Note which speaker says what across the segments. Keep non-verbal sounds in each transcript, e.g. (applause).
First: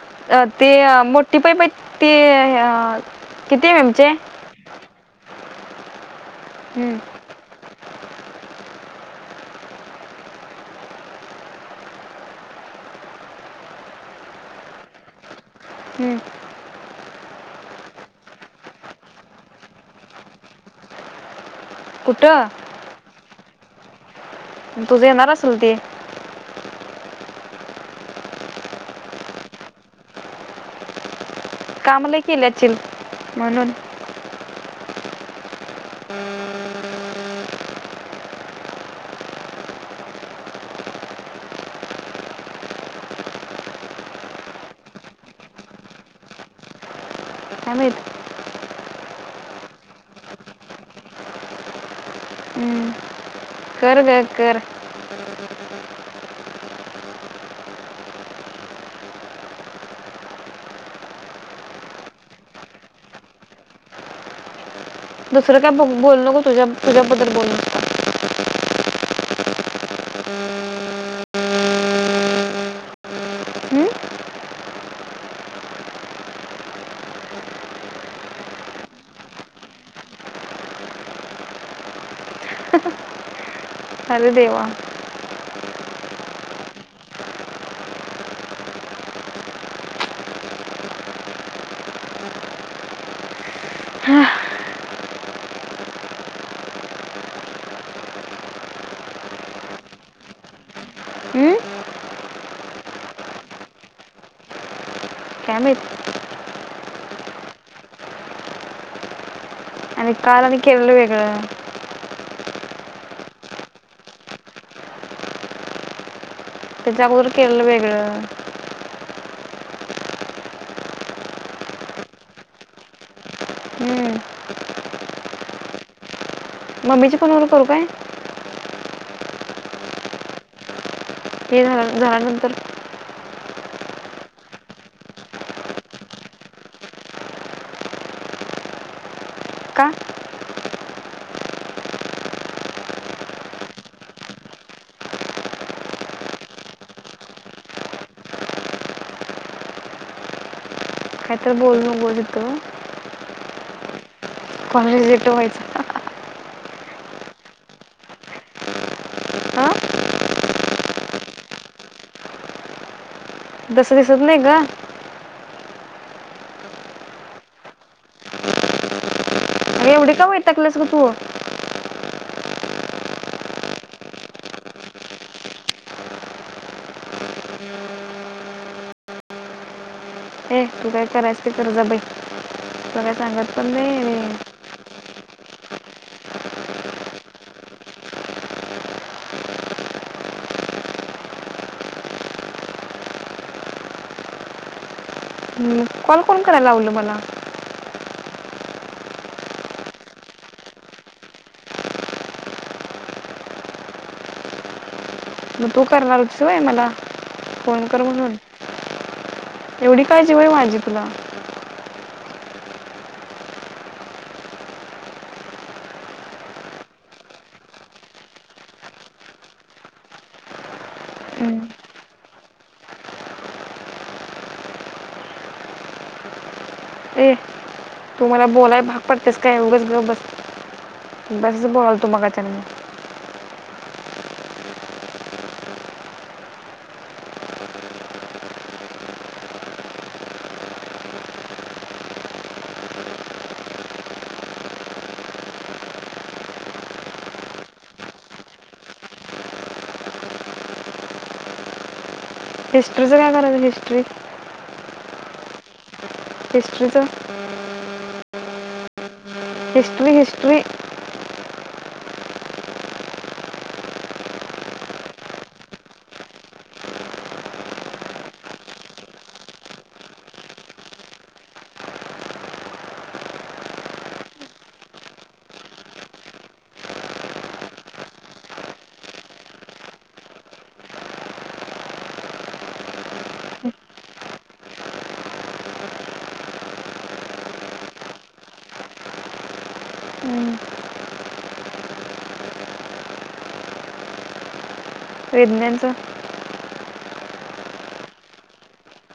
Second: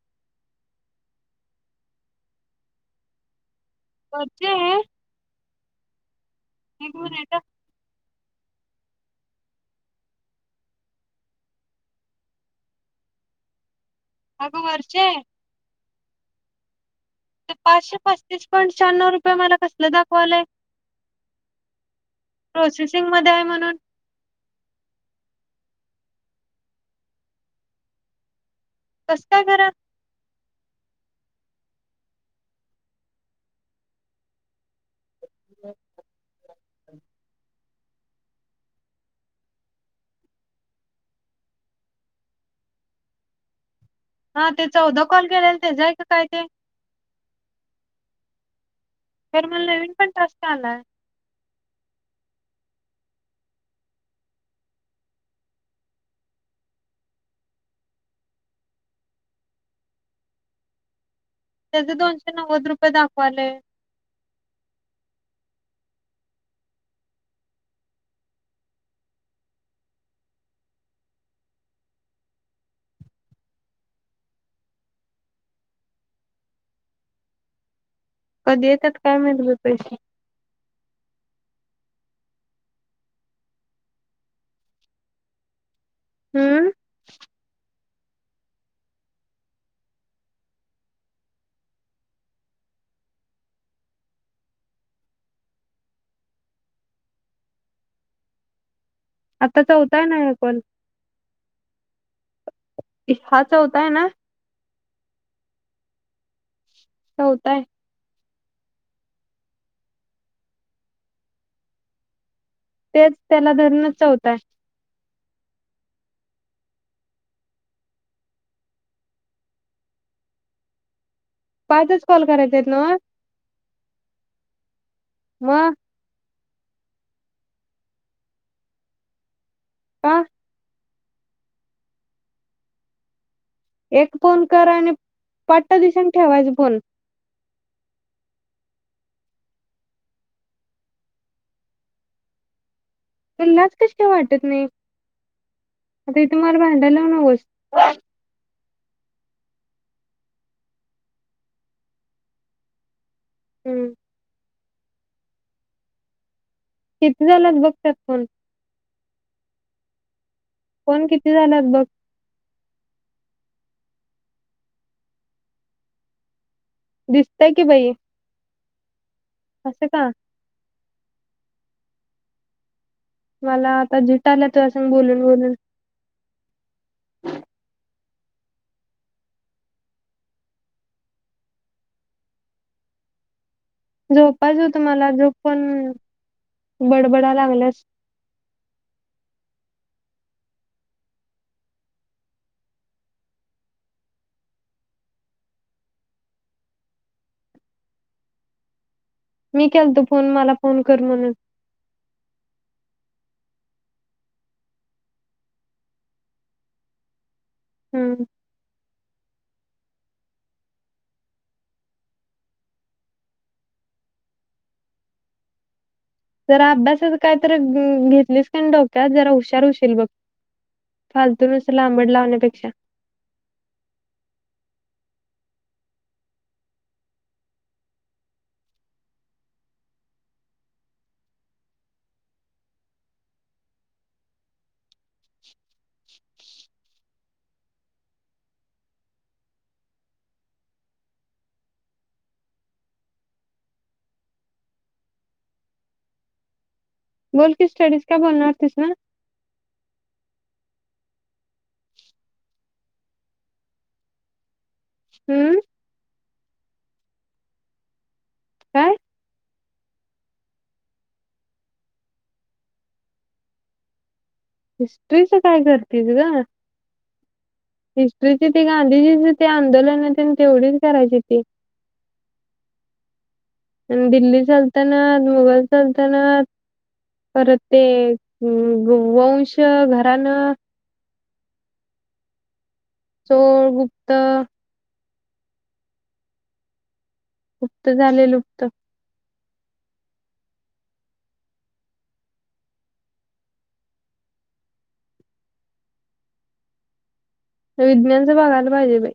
Speaker 1: (unintelligible)
Speaker 2: बच्चे. हे कोण आहेत. अगं वर्चे.
Speaker 1: हूं!
Speaker 2: पाशे पस्तीस पॉइंट श्याण्णव, रुपये मला कसले दाखवालय.
Speaker 1: कुठं
Speaker 2: प्रोसेसिंग मध्ये आहे म्हण. (inaudible)
Speaker 1: तुझे येणार असल ते.
Speaker 2: कस काय खर.
Speaker 1: कामलयी केली अछील म्हणून.
Speaker 2: (inaudible)
Speaker 1: (unintelligible)
Speaker 2: हा ते चौदा कॉल केलेल तेच, जाय का काय ते.
Speaker 1: काय माहित
Speaker 2: खर मला नवीन पण टास्क अलाय.
Speaker 1: हम्म. कर ग कर
Speaker 2: त्याचे दोनशे नव्वद रुपये दाखवाले
Speaker 1: दुसरं काय ब बोलू नको तुझ्या तुझ्याबद्दल बोल हम्म?
Speaker 2: कधी येतात काय माहित ग पैसे.
Speaker 1: अर देवा!
Speaker 2: हूं! आता चौथाय ना कॉल,
Speaker 1: हम्म?
Speaker 2: हा चौथाय ना.
Speaker 1: काय माहित
Speaker 2: चौथा आहे.
Speaker 1: आणि काल, आणि केलेलं वेगळं.
Speaker 2: तेच त्याला धरूणच चौथा आहे.
Speaker 1: त्याच्या अगोदर केललं वेगळं.
Speaker 2: पाचच कॉल करायच आहेत नव.
Speaker 1: हम्म.
Speaker 2: म!
Speaker 1: मम्मीच्या फोन वर करू काय.
Speaker 2: का!
Speaker 1: हे झा झाल्यानंतर.
Speaker 2: एक फोन कर आणि पट्टा दिशीन ठेवायच फोन.
Speaker 1: का
Speaker 2: तुलाच कशी काय वाटत नाही, आता इथे मला भांडाया लावू नकोस.
Speaker 1: काहीतर बोलु नकोस तु.
Speaker 2: हूं!
Speaker 1: कॉल रिजेक्ट व्हायचा.
Speaker 2: किती झालात बघत्यात फोन.
Speaker 1: हां
Speaker 2: फोन किती झाल्यात बघ.
Speaker 1: तस दिसत नाही ग.
Speaker 2: दिसतय की बाई.
Speaker 1: एवढी का वैतागल्यास ग तु
Speaker 2: मला आता झिट आली तुज्या सग बोलून बोलून
Speaker 1: तू काय करायच ते कर जा बाई तुला काय सांगत पण नाही
Speaker 2: झोपायचं होत मला झोप पण बडबडा लागल्यास
Speaker 1: कॉल कोण कराय लावलं माला
Speaker 2: मी केलतो फोन मला फोन कर म्हणून
Speaker 1: मग तू करणार होतीस होय मला फोन कर
Speaker 2: हम्म
Speaker 1: म्हणून एवढी काळजी होई माझी तुला
Speaker 2: जरा अभ्यासाच कायतरी घेतलीस का डोक्यात जरा हुशार होशील बघ फालतू
Speaker 1: हम्म.
Speaker 2: नुसती लांबड लावण्यापेक्षा
Speaker 1: ए तु मला बोलाय भाग पडतेस काय उगच गप्प बस उगचच बोलालतो मागास पसन मी
Speaker 2: बोल की स्टडीज काय बोलणार होतीस ना
Speaker 1: हिस्ट्रीचं काय करायच हिस्ट्री
Speaker 2: हम्म
Speaker 1: हिस्ट्रीच
Speaker 2: काय
Speaker 1: हिस्ट्री हिस्ट्री.
Speaker 2: हिस्ट्रीच काय करतेस ग. हिस्ट्रीची ते गांधीजीच ते आंदोलन तेन तेवढीच करायची होती, दिल्ली सल्तनत, मुघल सल्तनत, परत ते वंश घरानं. चोळ गुप्त. गुप्त झाले लुप्त.
Speaker 1: विज्ञानच
Speaker 2: विज्ञानच बघायला पाहिजे बाई.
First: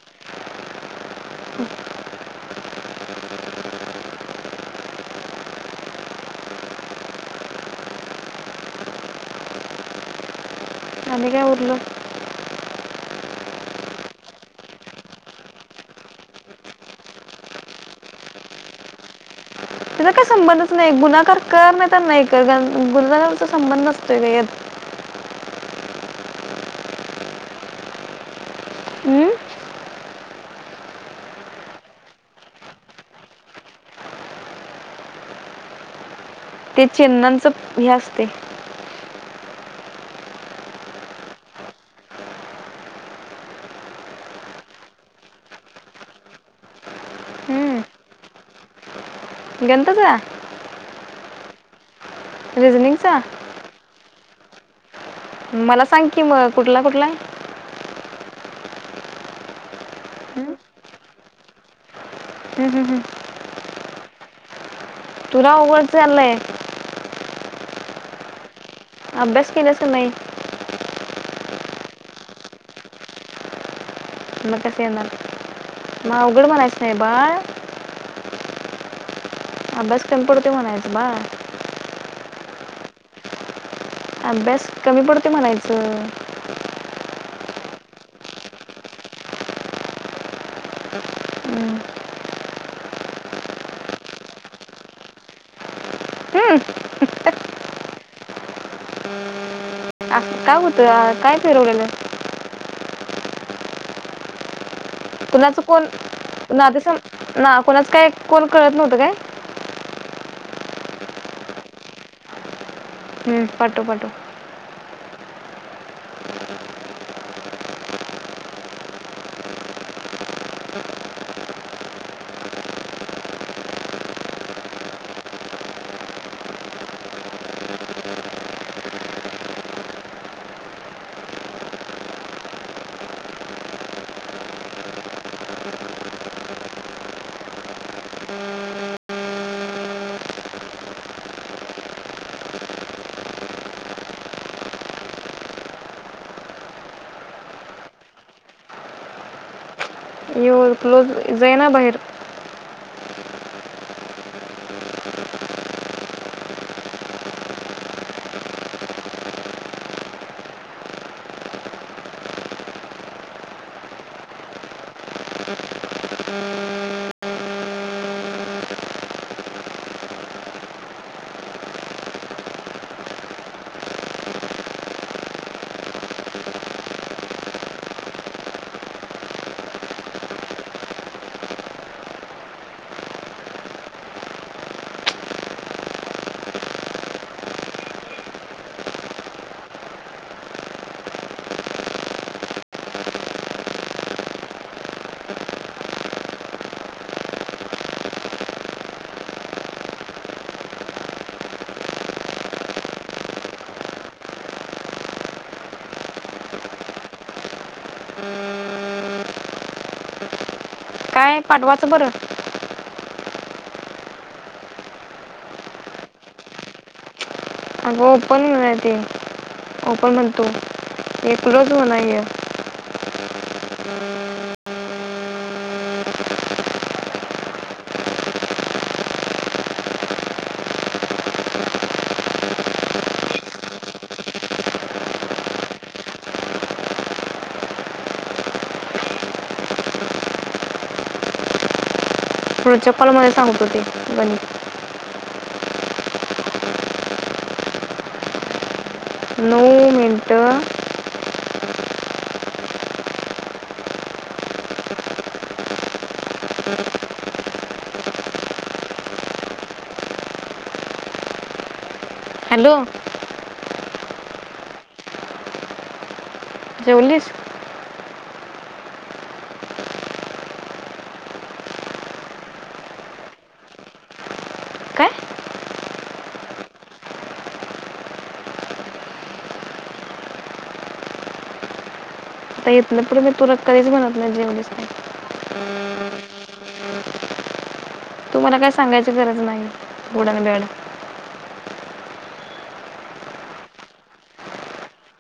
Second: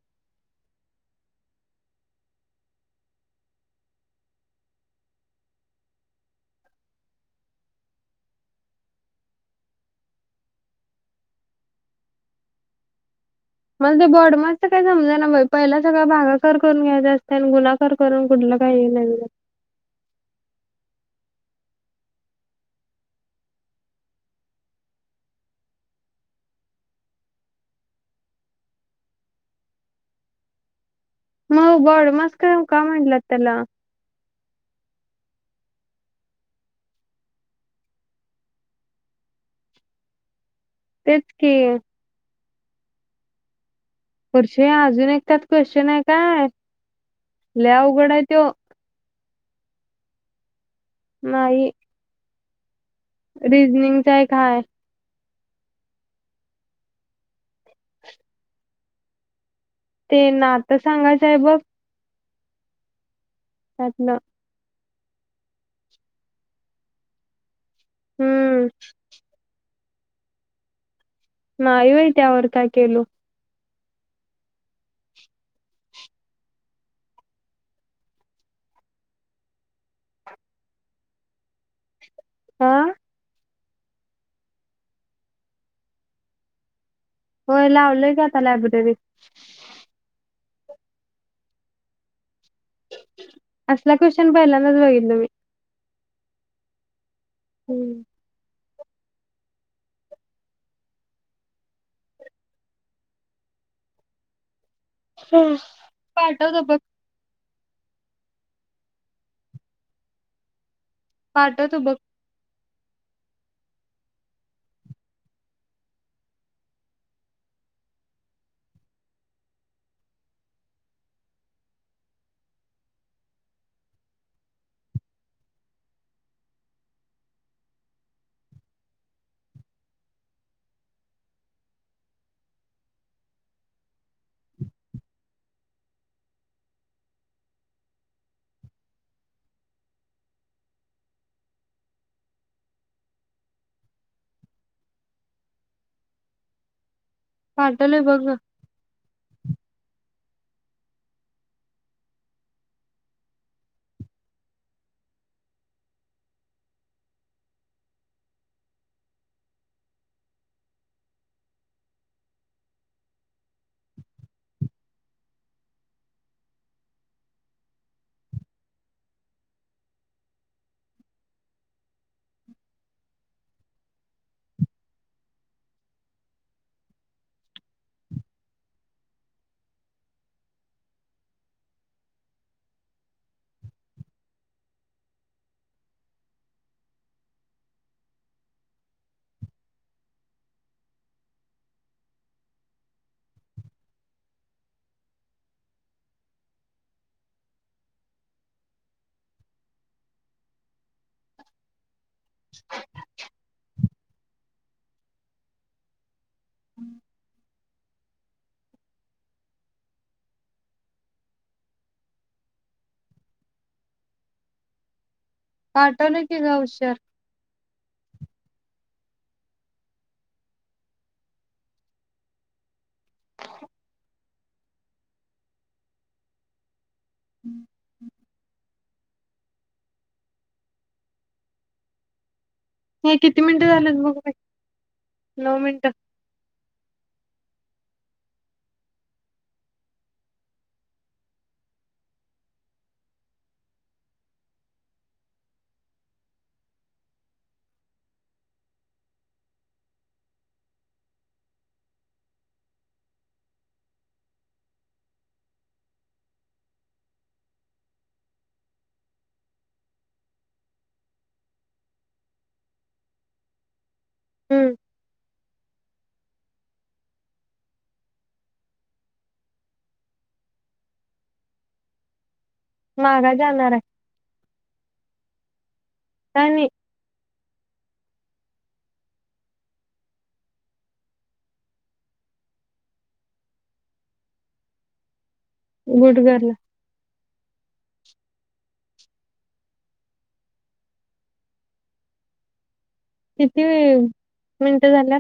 Speaker 1: आणि काय उरल.
Speaker 2: मला बॉडमास्क च काय समजाना बाई, पहिला सगळ भागाकार करून घ्यायचा असत, आणि गुन्हा कर करून कुठलं काही नवीनच.
Speaker 1: तिचा काही संबंधच नाही, गुन्हाकार कर नाही तर नाही. गुणाकारचा संबंध नसतोय ग यात. हम्म?
Speaker 2: म बॉडमास्क का म्हटलं त्याला.
Speaker 1: ते चिन्हाच हे असते.
Speaker 2: तेच कि. वर्षे अजून एक त्यात क्वेश्चन आहे. काय लय
Speaker 1: हम्म.
Speaker 2: अघड आहे तो.
Speaker 1: गणिताचा.
Speaker 2: नाही
Speaker 1: रिजनिंग
Speaker 2: रिजनिंगचा एक काय
Speaker 1: मला सांग की मग कुठला कुठला.
Speaker 2: ते ना
Speaker 1: हम्म?
Speaker 2: नात सांगायचंय बघ.
Speaker 1: हम्म हम् हम्
Speaker 2: त्यातल
Speaker 1: तुला अवघड चाललंय.
Speaker 2: हम्म
Speaker 1: अभ्यास केलास नाही
Speaker 2: नाही बाई त्यावर काय केलो.
Speaker 1: मग कस येणार, म अवघड म्हणायचं नाही बाळ. अभ्यास कमी पडतोय म्हणायचं बाळ.
Speaker 2: आ
Speaker 1: अभ्यास कमी पडतोय म्हणायचं.
Speaker 2: होय लावलय की आता लायब्ररी.
Speaker 1: हम्म.
Speaker 2: असला क्वेश्चन पहिल्यांदाच बघितलं मी.
Speaker 1: हम्म.
Speaker 2: हम्म
Speaker 1: काय बोलतोय हा काय फिरवलेलं.
Speaker 2: हम्म
Speaker 1: कुणाचं कोण
Speaker 2: पाठवतो
Speaker 1: तुला
Speaker 2: बघ
Speaker 1: आधी सा ना कोणाच काय कोल कळत नव्हत काय.
Speaker 2: पाठवतो बघ.
Speaker 1: हम्म पाठव पाठव.
Speaker 2: पाठवलोय बघ ग.
Speaker 1: ये क्लोज जाईना बाहेर.
Speaker 2: (inaudible) हम्
Speaker 1: काय पाठवाचं बरं.
Speaker 2: पाठवलोय कि ग उशर.
Speaker 1: अगं ओपन होना ते ओपन म्हणतो एक क्लोज होना हे.
Speaker 2: हम्म हम्म (inaudible) हे किती मिनिटं झालत बग बाई नऊ मिनिटं
Speaker 1: फूडच्या कॉलमध्ये सांगतो ते गणित नऊ मिनटं हॅलो
Speaker 2: हम्म
Speaker 1: जेवलिस
Speaker 2: मागाय जाणार आहे.
Speaker 1: काय
Speaker 2: काय नई
Speaker 1: आता हीतन फूड मी तुला कधीच म्हणत नाही जेवलीस काय,
Speaker 2: गुड गर्ल
Speaker 1: तु मला काही सांगायची गरज नाही गुड आणि बॅड
Speaker 2: किती वेळ मिनटं झाल्या